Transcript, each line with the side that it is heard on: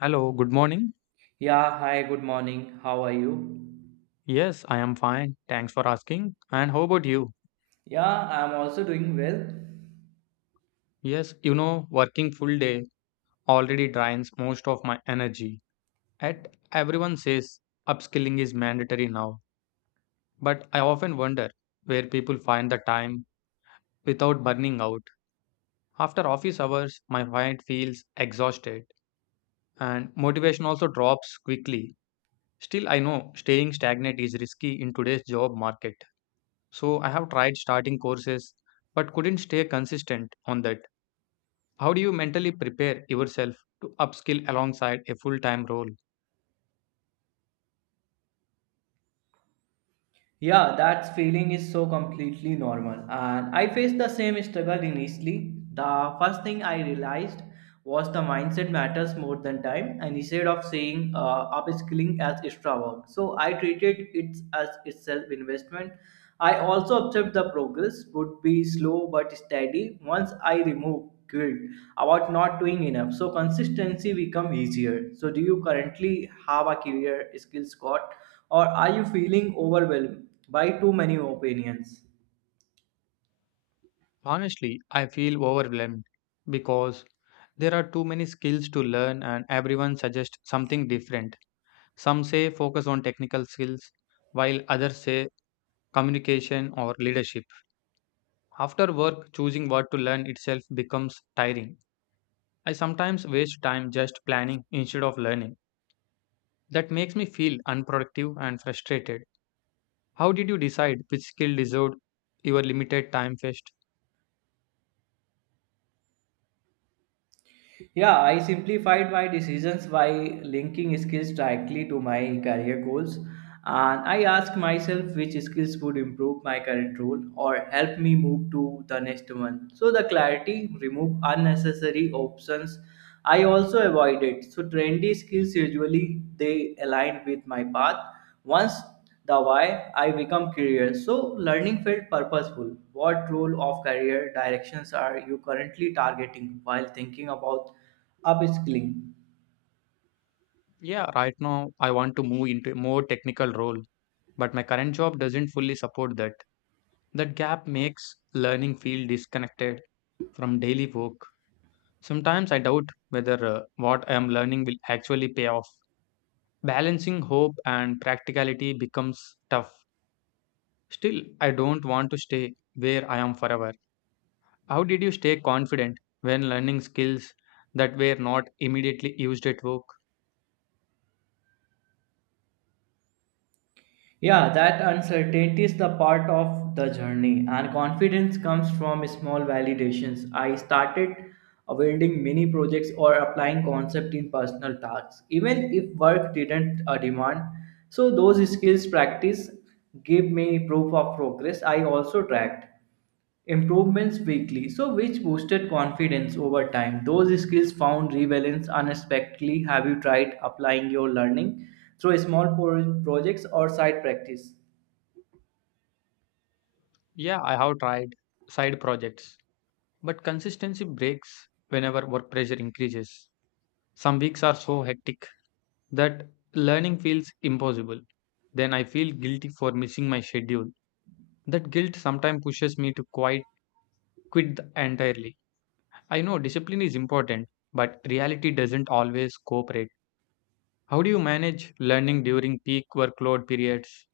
left: Hello, good morning.
right: Yeah, hi, good morning. How are you?
left: Yes, I am fine. Thanks for asking. And how about you?
right: Yeah, I'm also doing well.
left: Yes, you know, working full day already drains most of my energy. At everyone says upskilling is mandatory now, but I often wonder where people find the time without burning out. After office hours, my mind feels exhausted and motivation also drops quickly. Still, I know staying stagnant is risky in today's job market. So I have tried starting courses but couldn't stay consistent on that. How do you mentally prepare yourself to upskill alongside a full time role?
right: Yeah, that feeling is so completely normal. And I faced the same struggle initially. The first thing I realized was the mindset matters more than time. And instead of saying upskilling as extra work, so I treated it as itself investment. I also observed the progress would be slow but steady once I remove guilt about not doing enough. So consistency become easier. So do you currently have a career skills squad or are you feeling overwhelmed by too many opinions?
left: Honestly, I feel overwhelmed because there are too many skills to learn and everyone suggests something different. Some say focus on technical skills, while others say communication or leadership. After work, choosing what to learn itself becomes tiring. I sometimes waste time just planning instead of learning. That makes me feel unproductive and frustrated. How did you decide which skill deserved your limited time first?
right: Yeah, I simplified my decisions by linking skills directly to my career goals. And I asked myself which skills would improve my current role or help me move to the next one. So the clarity remove unnecessary options. I also avoid it. So trendy skills usually they align with my path. Once the why, I become curious. So learning felt purposeful. What role of career directions are you currently targeting while thinking about upskilling?
left: Yeah, right now I want to move into a more technical role, but my current job doesn't fully support that. That gap makes learning feel disconnected from daily work. Sometimes I doubt whether what I am learning will actually pay off. Balancing hope and practicality becomes tough. Still, I don't want to stay where I am forever. How did you stay confident when learning skills that were not immediately used at work?
right: Yeah, that uncertainty is the part of the journey, and confidence comes from small validations. I started building mini projects or applying concept in personal tasks, even if work didn't demand. So those skills practice gave me proof of progress. I also tracked improvements weekly, so which boosted confidence over time. Those skills found relevance unexpectedly. Have you tried applying your learning through small projects or side practice?
left: Yeah, I have tried side projects, but consistency breaks whenever work pressure increases. Some weeks are so hectic that learning feels impossible. Then I feel guilty for missing my schedule. That guilt sometimes pushes me to quit entirely. I know discipline is important, but reality doesn't always cooperate. How do you manage learning during peak workload periods?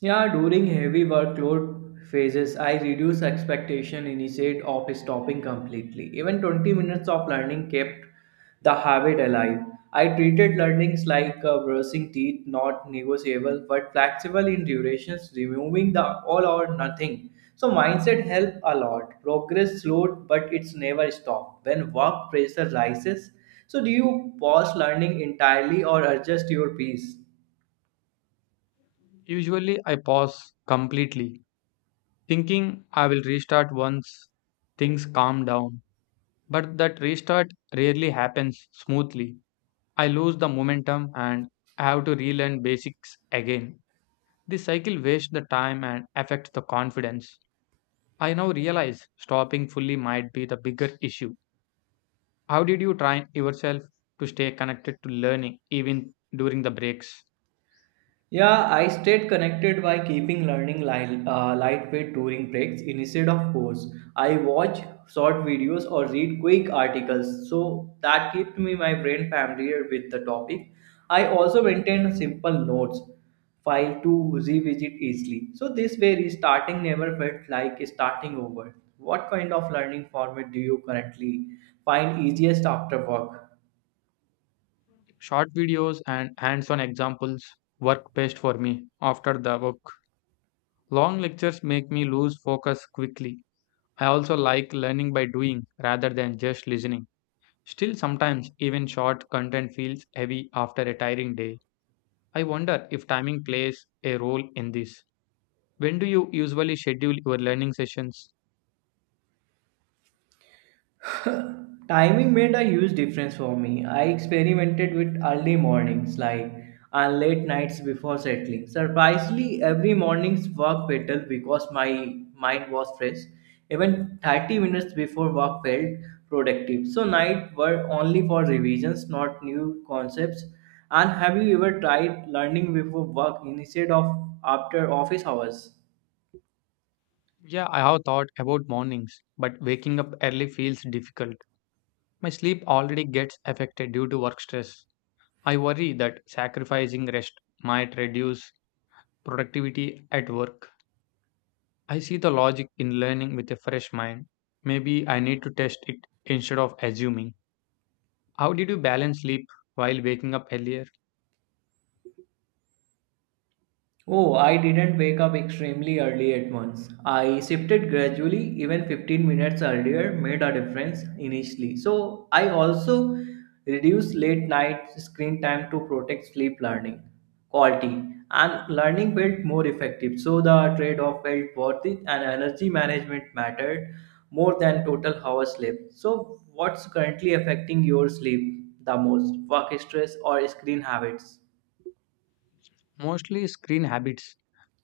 right: Yeah, during heavy workload phases, I reduce expectation instead of stopping completely. Even 20 minutes of learning kept the habit alive. I treated learnings like brushing teeth, not negotiable but flexible in durations, removing the all or nothing. So mindset helped a lot. Progress slowed, but it's never stopped. When work pressure rises, so do you pause learning entirely or adjust your pace?
left: Usually, I pause completely, thinking I will restart once things calm down. But that restart rarely happens smoothly. I lose the momentum and I have to relearn basics again. This cycle wastes the time and affects the confidence. I now realize stopping fully might be the bigger issue. How did you train yourself to stay connected to learning even during the breaks?
right: Yeah, I stayed connected by keeping learning lightweight during breaks instead of course. I watch short videos or read quick articles, so that kept me my brain familiar with the topic. I also maintained simple notes file to revisit easily. So this way, restarting never felt like starting over. What kind of learning format do you currently find easiest after work?
left: Short videos and hands on examples work best for me after the work. Long lectures make me lose focus quickly. I also like learning by doing rather than just listening. Still, sometimes even short content feels heavy after a tiring day. I wonder if timing plays a role in this. When do you usually schedule your learning sessions?
right: Timing made a huge difference for me. I experimented with early mornings, like and late nights before settling. Surprisingly, every morning's work better because my mind was fresh. Even 30 minutes before work felt productive. So night were only for revisions, not new concepts. And have you ever tried learning before work instead of after office hours?
left: Yeah, I have thought about mornings, but waking up early feels difficult. My sleep already gets affected due to work stress. I worry that sacrificing rest might reduce productivity at work. I see the logic in learning with a fresh mind. Maybe I need to test it instead of assuming. How did you balance sleep while waking up earlier?
right: Oh, I didn't wake up extremely early at once. I shifted gradually, even 15 minutes earlier made a difference initially. So, I also reduced late night screen time to protect sleep learning quality and learning felt more effective. So, the trade off felt worth it and energy management mattered more than total hour sleep. So, what's currently affecting your sleep the most? Work stress or screen habits?
left: Mostly screen habits,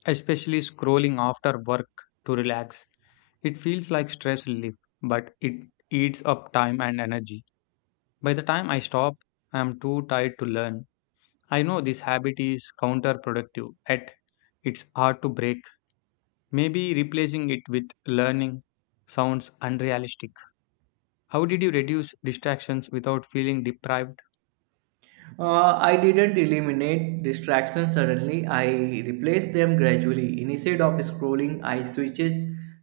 left: especially scrolling after work to relax. It feels like stress relief, but it eats up time and energy. By the time I stop, I am too tired to learn. I know this habit is counterproductive, yet it's hard to break. Maybe replacing it with learning sounds unrealistic. How did you reduce distractions without feeling deprived?
right: I didn't eliminate distractions suddenly. I replaced them gradually. Instead of scrolling, I switches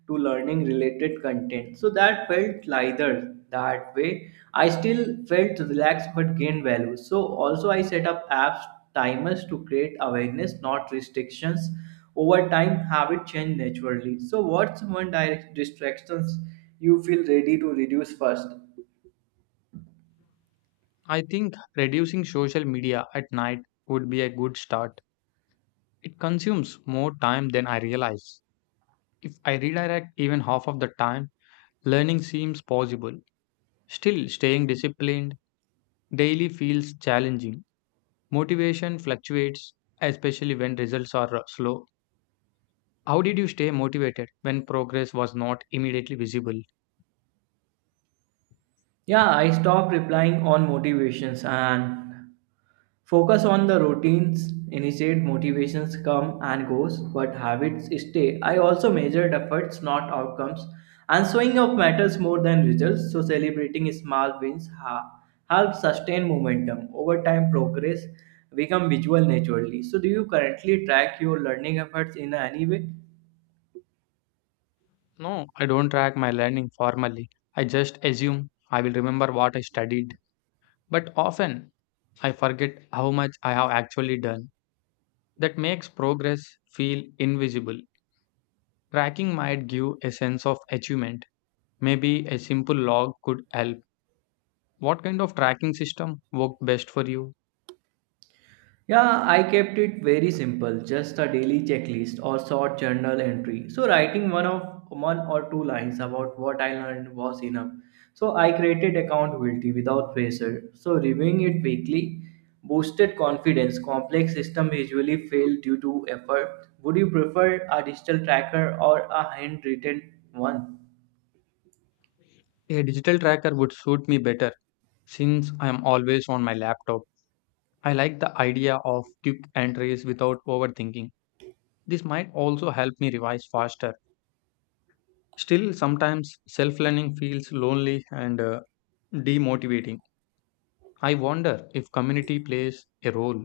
right: to learning related content. So that felt lighter that way. I still felt relaxed but gained value. So also I set up apps timers to create awareness, not restrictions. Over time, habit changed naturally. So what's one direct distractions you feel ready to reduce first?
left: I think reducing social media at night would be a good start. It consumes more time than I realize. If I redirect even half of the time, learning seems possible. Still, staying disciplined daily feels challenging. Motivation fluctuates, especially when results are slow. How did you stay motivated when progress was not immediately visible?
right: Yeah, I stopped replying on motivations and focus on the routines. Initiate motivations come and goes, but habits stay. I also measured efforts, not outcomes, and showing up matters more than results. So celebrating small wins helps sustain momentum. Over time, progress become visual naturally. So do you currently track your learning efforts in any way?
left: No, I don't track my learning formally. I just assume I will remember what I studied. But often I forget how much I have actually done. That makes progress feel invisible. Tracking might give a sense of achievement. Maybe a simple log could help. What kind of tracking system worked best for you?
right: Yeah, I kept it very simple, just a daily checklist or short journal entry. So writing one of one or two lines about what I learned was enough. So I created accountability without pressure. So reviewing it weekly boosted confidence. Complex system usually fail due to effort. Would you prefer a digital tracker or a handwritten one?
left: A digital tracker would suit me better since I am always on my laptop. I like the idea of quick entries without overthinking. This might also help me revise faster. Still, sometimes self learning feels lonely and demotivating. I wonder if community plays a role.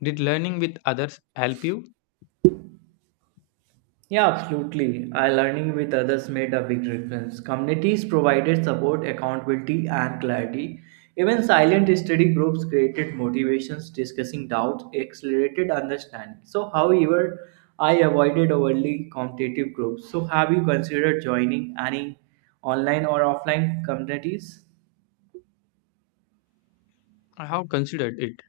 left: Did learning with others help you?
right: Yeah, absolutely. I learning with others made a big difference. Communities provided support, accountability, and clarity. Even silent study groups created motivations, discussing doubts, accelerated understanding. So, however, I avoided overly competitive groups. So, have you considered joining any online or offline communities?
left: I have considered it,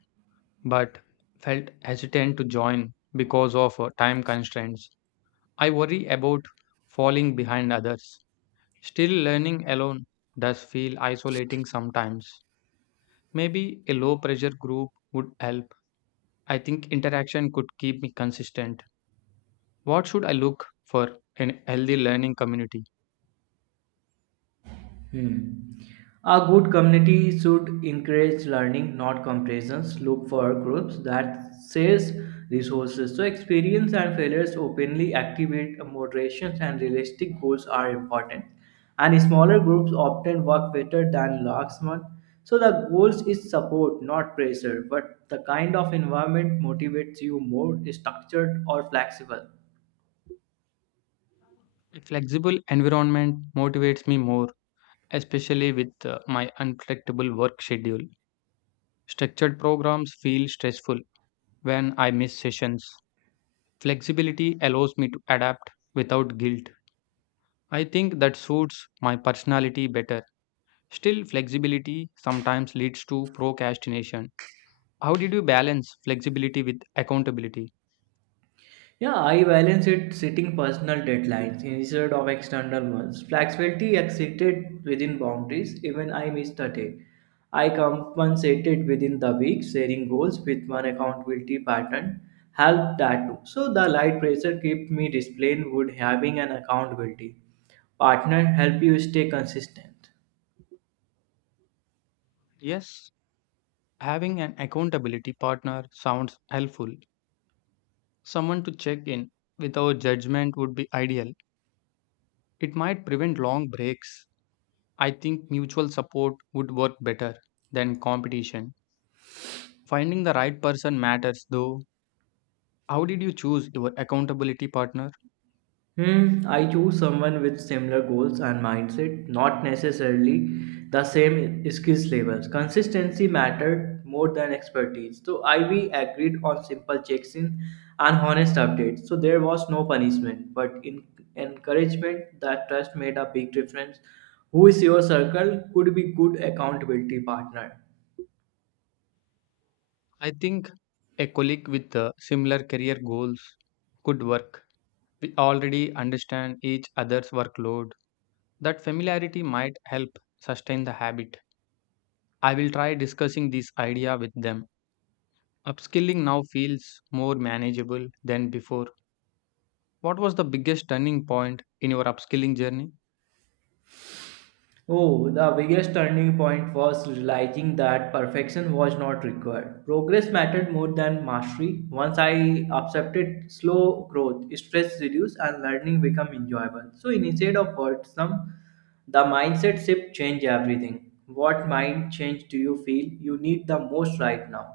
left: but felt hesitant to join because of time constraints. I worry about falling behind others. Still, learning alone does feel isolating sometimes. Maybe a low pressure group would help. I think interaction could keep me consistent. What should I look for in a healthy learning community?
right: Hmm. A good community should encourage learning, not comparisons. Look for groups that shares resources. So experience and failures openly activate moderations and realistic goals are important. And smaller groups often work better than large ones. So the goals is support, not pressure, but the kind of environment motivates you more structured or flexible.
left: A flexible environment motivates me more, especially with my unpredictable work schedule. Structured programs feel stressful when I miss sessions. Flexibility allows me to adapt without guilt. I think that suits my personality better. Still, flexibility sometimes leads to procrastination. How did you balance flexibility with accountability?
right: Yeah, I balance it setting personal deadlines instead of external ones. Flexibility exceeded within boundaries, even I missed a day. I compensated within the week, sharing goals with one accountability pattern helped that too. So the light pressure kept me disciplined would having an accountability partner help you stay consistent.
left: Yes, having an accountability partner sounds helpful. Someone to check in without judgment would be ideal. It might prevent long breaks. I think mutual support would work better than competition. Finding the right person matters though. How did you choose your accountability partner?
right: Hmm, I choose someone with similar goals and mindset, not necessarily the same skills levels. Consistency mattered more than expertise. So I we agreed on simple checks-in and honest updates. So there was no punishment, but in encouragement that trust made a big difference. Who is your circle could be good accountability partner.
left: I think a colleague with similar career goals could work. We already understand each other's workload. That familiarity might help sustain the habit. I will try discussing this idea with them. Upskilling now feels more manageable than before. What was the biggest turning point in your upskilling journey?
right: Oh, the biggest turning point was realizing that perfection was not required. Progress mattered more than mastery. Once I accepted slow growth, stress reduced, and learning became enjoyable. So instead of wordsome, the mindset shift changed everything. What mind change do you feel you need the most right now?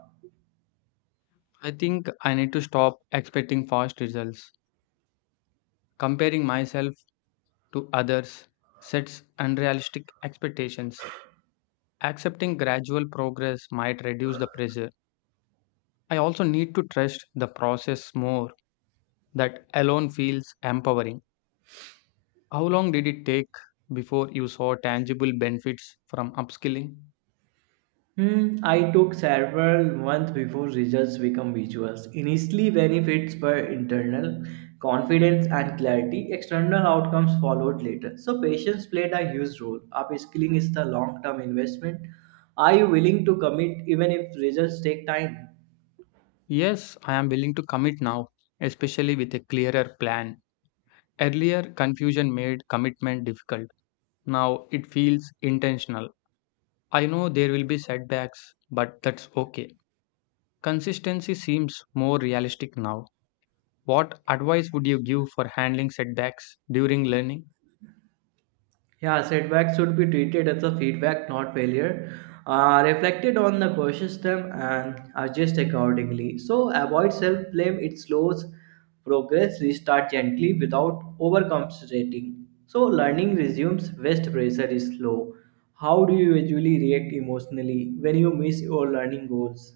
left: I think I need to stop expecting fast results. Comparing myself to others sets unrealistic expectations. Accepting gradual progress might reduce the pressure. I also need to trust the process more. That alone feels empowering. How long did it take before you saw tangible benefits from upskilling?
right: Hmm, I took several months before results become visuals. Initially, benefits were internal, confidence and clarity. External outcomes followed later. So, patience played a huge role. Upskilling is the long term investment. Are you willing to commit even if results take time?
left: Yes, I am willing to commit now, especially with a clearer plan. Earlier, confusion made commitment difficult. Now it feels intentional. I know there will be setbacks, but that's okay. Consistency seems more realistic now. What advice would you give for handling setbacks during learning?
right: Yeah, setbacks should be treated as a feedback, not failure. Reflected on the core system and adjust accordingly. So avoid self-blame. It slows progress. Restart gently without overcompensating. So learning resumes. Waste pressure is low. How do you usually react emotionally when you miss your learning goals?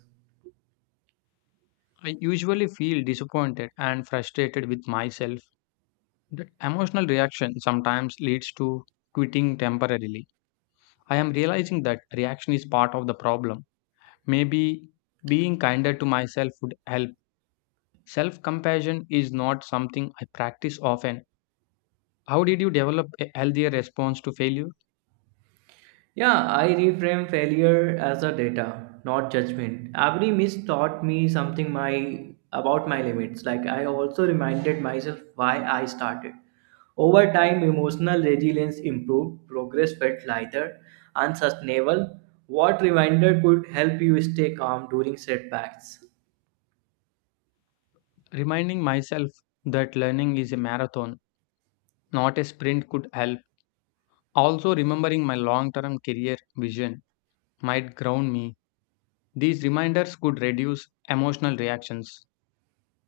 left: I usually feel disappointed and frustrated with myself. That emotional reaction sometimes leads to quitting temporarily. I am realizing that reaction is part of the problem. Maybe being kinder to myself would help. Self compassion is not something I practice often. How did you develop a healthier response to failure?
right: Yeah, I reframe failure as a data, not judgment. Every miss taught me something my about my limits. Like I also reminded myself why I started. Over time, emotional resilience improved, progress felt lighter and sustainable. What reminder could help you stay calm during setbacks?
left: Reminding myself that learning is a marathon, not a sprint, could help. Also, remembering my long term career vision might ground me. These reminders could reduce emotional reactions.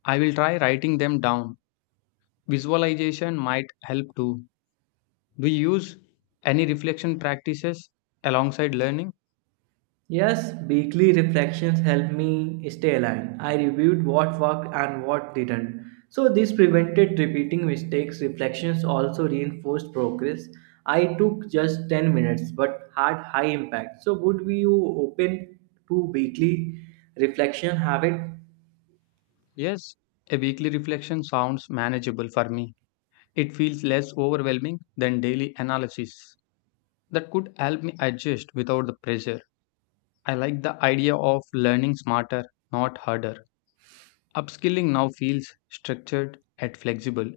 left: I will try writing them down. Visualization might help too. Do you use any reflection practices alongside learning?
right: Yes, weekly reflections helped me stay aligned. I reviewed what worked and what didn't. So, this prevented repeating mistakes. Reflections also reinforced progress. I took just 10 minutes but had high impact. So, would you open to weekly reflection habit?
left: Yes, a weekly reflection sounds manageable for me. It feels less overwhelming than daily analysis. That could help me adjust without the pressure. I like the idea of learning smarter, not harder. Upskilling now feels structured and flexible.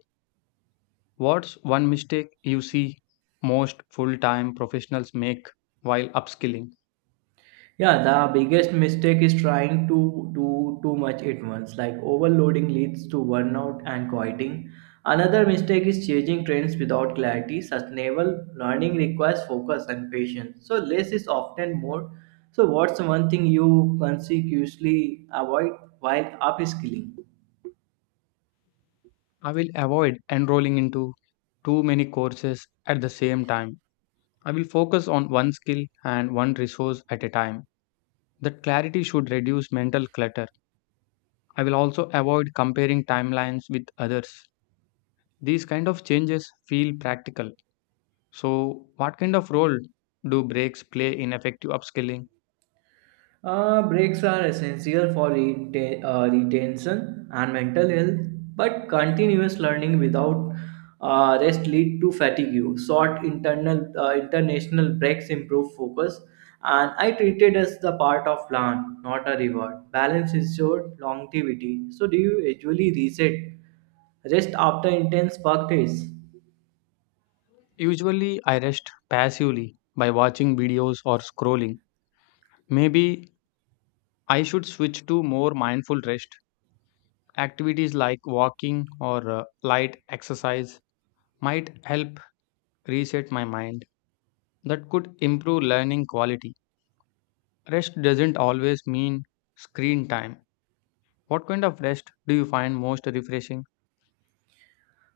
left: What's one mistake you see most full time professionals make while upskilling?
right: Yeah, the biggest mistake is trying to do too much at once. Like overloading leads to burnout and quieting. Another mistake is changing trends without clarity. Sustainable learning requires focus and patience. So less is often more. So what's one thing you consciously avoid while upskilling?
left: I will avoid enrolling into too many courses at the same time. I will focus on one skill and one resource at a time. That clarity should reduce mental clutter. I will also avoid comparing timelines with others. These kind of changes feel practical. So, what kind of role do breaks play in effective upskilling?
right: Breaks are essential for retention and mental health, but continuous learning without rest lead to fatigue. Short internal international breaks improve focus, and I treat it as the part of plan, not a reward. Balance is short longevity. So, do you usually reset rest after intense work days?
left: Usually, I rest passively by watching videos or scrolling. Maybe I should switch to more mindful rest. Activities like walking or light exercise might help reset my mind. That could improve learning quality. Rest doesn't always mean screen time. What kind of rest do you find most refreshing?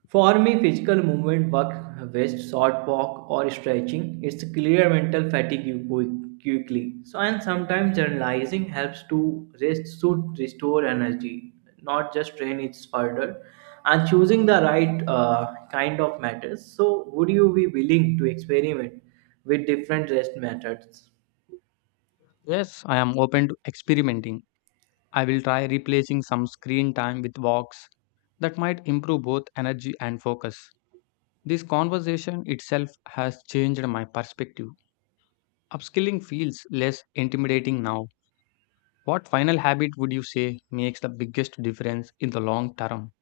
right: For me, physical movement, work, rest, short walk, or stretching, it's clear mental fatigue quickly. So, and sometimes generalizing helps to rest should restore energy, not just train it further. And choosing the right kind of matters. So, would you be willing to experiment with different rest methods?
left: Yes, I am open to experimenting. I will try replacing some screen time with walks that might improve both energy and focus. This conversation itself has changed my perspective. Upskilling feels less intimidating now. What final habit would you say makes the biggest difference in the long term?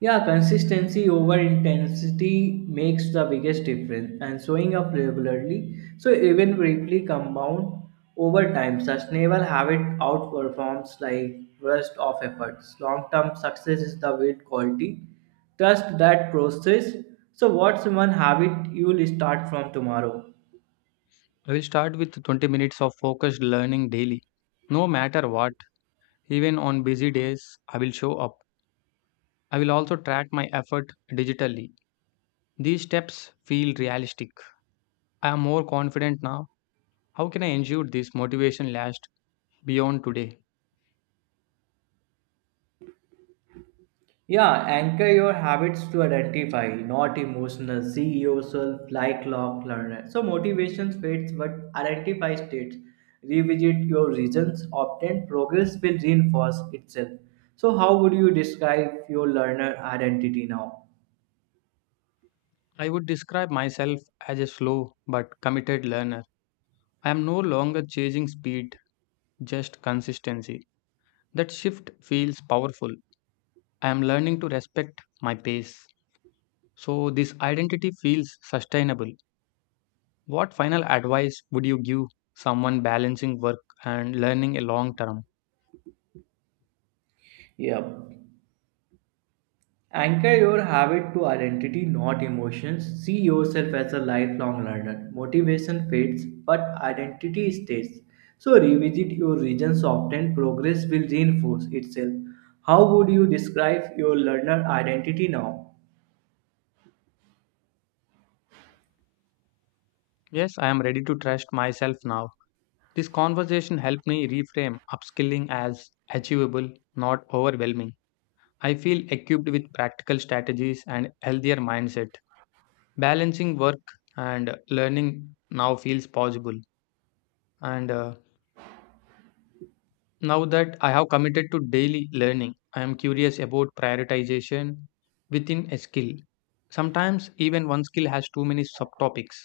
right: Yeah, consistency over intensity makes the biggest difference and showing up regularly. So even briefly compound over time, sustainable habit outperforms like rest of efforts. Long-term success is the weight quality. Trust that process. So what's one habit you'll start from tomorrow?
left: I will start with 20 minutes of focused learning daily. No matter what. Even on busy days, I will show up. I will also track my effort digitally. These steps feel realistic. I am more confident now. How can I ensure this motivation lasts beyond today?
right: Yeah, anchor your habits to identify, not emotional. See yourself like clock learner. So motivation fades, but identify states. Revisit your reasons. Obtain progress will reinforce itself. So how would you describe your learner identity now?
left: I would describe myself as a slow but committed learner. I am no longer chasing speed, just consistency. That shift feels powerful. I am learning to respect my pace. So, this identity feels sustainable. What final advice would you give someone balancing work and learning a long term?
right: Yep. Anchor your habit to identity, not emotions. See yourself as a lifelong learner. Motivation fades, but identity stays. So revisit your regions often. Progress will reinforce itself. How would you describe your learner identity now?
left: Yes, I am ready to trust myself now. This conversation helped me reframe upskilling as achievable, not overwhelming. I feel equipped with practical strategies and healthier mindset. Balancing work and learning now feels possible and Now that I have committed to daily learning, I am curious about prioritization within a skill. Sometimes, even one skill has too many subtopics.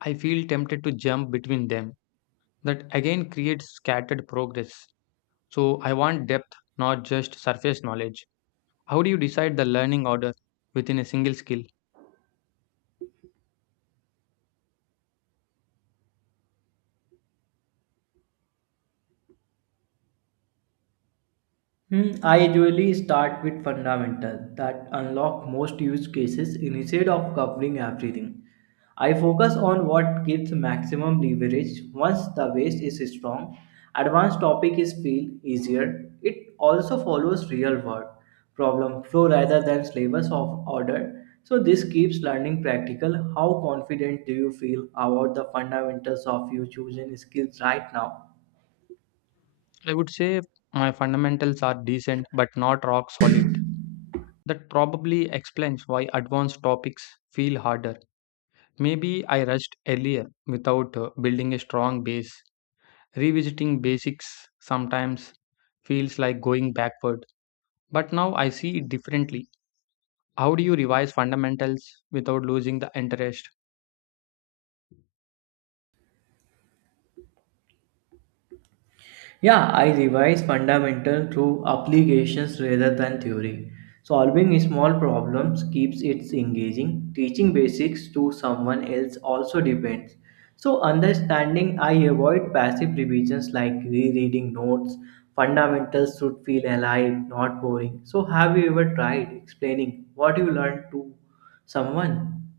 left: I feel tempted to jump between them. That again creates scattered progress. So, I want depth, not just surface knowledge. How do you decide the learning order within a single skill?
right: Hmm, I usually start with fundamental that unlock most use cases instead of covering everything. I focus on what gives maximum leverage once the base is strong. Advanced topic is feel easier. It also follows real world problem flow rather than slavers of order. So this keeps learning practical. How confident do you feel about the fundamentals of your chosen skills right now?
left: I would say my fundamentals are decent but not rock solid. That probably explains why advanced topics feel harder. Maybe I rushed earlier without building a strong base. Revisiting basics sometimes feels like going backward, but now I see it differently. How do you revise fundamentals without losing the interest?
right: Yeah, I revise fundamental through applications rather than theory. Solving small problems keeps it engaging. Teaching basics to someone else also depends. So, understanding, I avoid passive revisions like rereading notes. Fundamentals should feel alive, not boring. So, have you ever tried explaining what you learned to someone?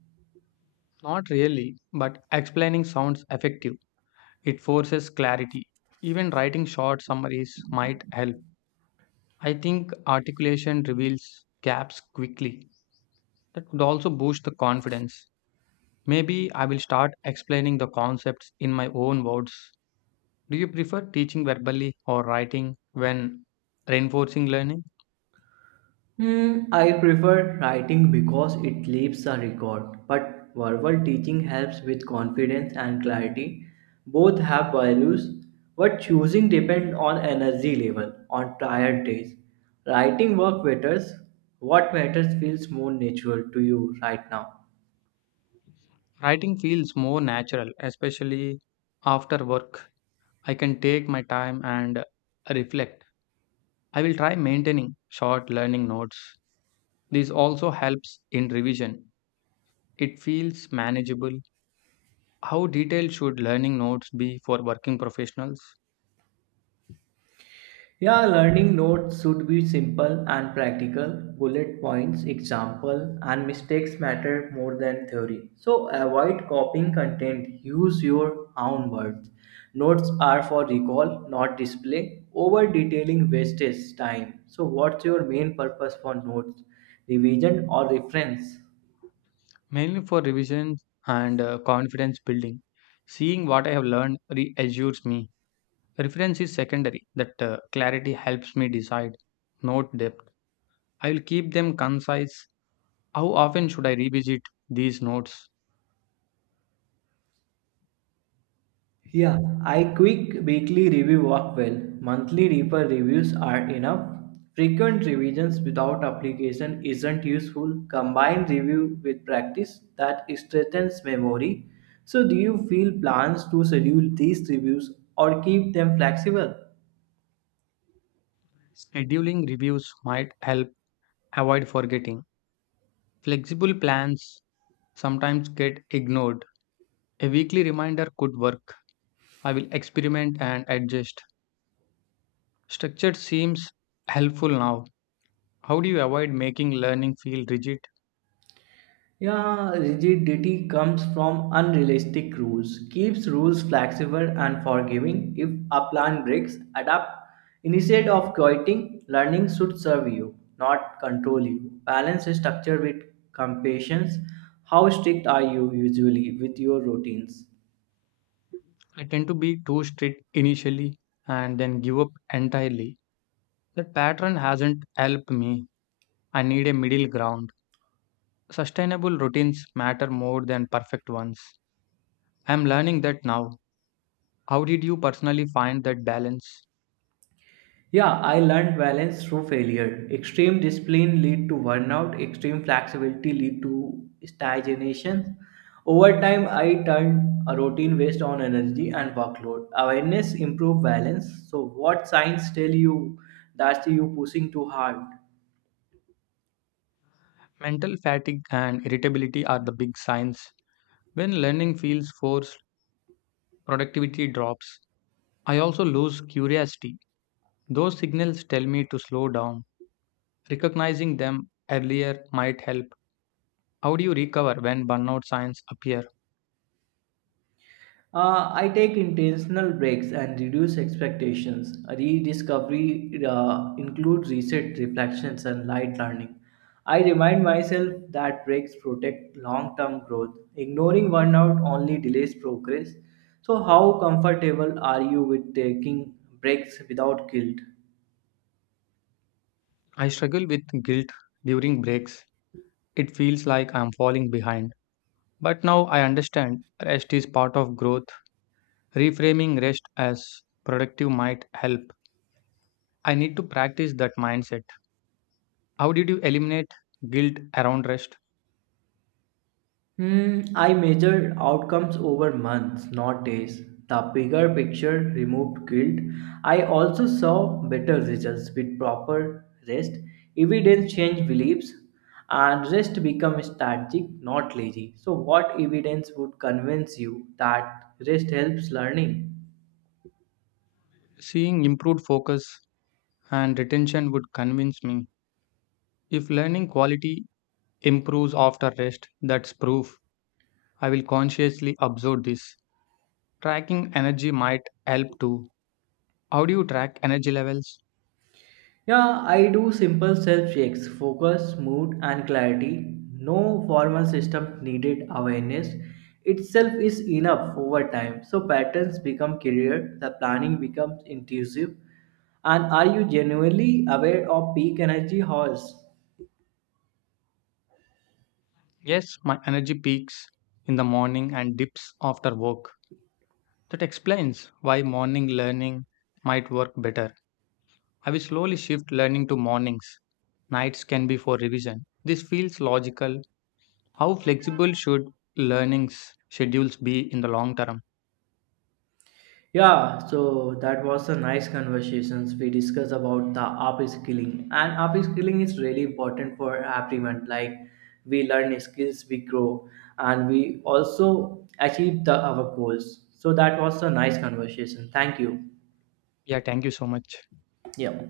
left: Not really, but explaining sounds effective. It forces clarity. Even writing short summaries might help. I think articulation reveals gaps quickly. That could also boost the confidence. Maybe I will start explaining the concepts in my own words. Do you prefer teaching verbally or writing when reinforcing learning?
right: Hmm, I prefer writing because it leaves a record, but verbal teaching helps with confidence and clarity. Both have values, but choosing depends on energy level on tired days. Writing work matters. What matters feels more natural to you right now.
left: Writing feels more natural, especially after work. I can take my time and reflect. I will try maintaining short learning notes. This also helps in revision. It feels manageable. How detailed should learning notes be for working professionals?
right: Yeah, learning notes should be simple and practical. Bullet points, example, and mistakes matter more than theory. So avoid copying content. Use your own words. Notes are for recall, not display. Over detailing wastes time. So what's your main purpose for notes? Revision or reference?
left: Mainly for revision and confidence building. Seeing what I have learned reassures me. Reference is secondary, that clarity helps me decide, not depth. I will keep them concise. How often should I revisit these notes?
right: Yeah, I quick weekly review work well. Monthly deeper reviews are enough. Frequent revisions without application isn't useful. Combine review with practice that strengthens memory. So do you feel plans to schedule these reviews or keep them flexible?
left: Scheduling reviews might help avoid forgetting. Flexible plans sometimes get ignored. A weekly reminder could work. I will experiment and adjust. Structure seems helpful now. How do you avoid making learning feel rigid?
right: Yeah, rigidity comes from unrealistic rules, keeps rules flexible and forgiving. If a plan breaks, adapt. Instead of quitting, learning should serve you, not control you. Balance structure with compassion. How strict are you usually with your routines?
left: I tend to be too strict initially and then give up entirely. That pattern hasn't helped me. I need a middle ground. Sustainable routines matter more than perfect ones. I'm learning that now. How did you personally find that balance?
right: Yeah, I learned balance through failure. Extreme discipline lead to burnout, extreme flexibility lead to stagnation. Over time, I turned a routine based on energy and workload. Awareness improve balance. So what signs tell you that you pushing too hard?
left: Mental fatigue and irritability are the big signs. When learning feels forced, productivity drops. I also lose curiosity. Those signals tell me to slow down. Recognizing them earlier might help. How do you recover when burnout signs appear?
right: I take intentional breaks and reduce expectations. Rediscovery includes reset, reflections, and light learning. I remind myself that breaks protect long term growth. Ignoring burnout only delays progress. So, how comfortable are you with taking breaks without guilt?
left: I struggle with guilt during breaks. It feels like I'm falling behind. But now I understand rest is part of growth. Reframing rest as productive might help. I need to practice that mindset. How did you eliminate guilt around rest?
right: Hmm, I measure outcomes over months, not days. The bigger picture removed guilt. I also saw better results with proper rest. Evidence changed beliefs, and rest become strategic, not lazy. So, what evidence would convince you that rest helps learning?
left: Seeing improved focus and retention would convince me. If learning quality improves after rest, that's proof. I will consciously observe this. Tracking energy might help too. How do you track energy levels?
right: Yeah, I do simple self checks, focus, mood, and clarity. No formal system needed, awareness itself is enough over time. So patterns become clear, the planning becomes intuitive. And are you genuinely aware of peak energy hours?
left: Yes, my energy peaks in the morning and dips after work. That explains why morning learning might work better. I will slowly shift learning to mornings. Nights can be for revision. This feels logical. How flexible should learning's schedules be in the long term?
right: Yeah, so that was a nice conversations. We discussed about the upskilling and upskilling is really important for everyone. Like we learn skills, we grow, and we also achieve the our goals. So that was a nice conversation. Thank you.
left: Yeah, thank you so much.
right: Yeah.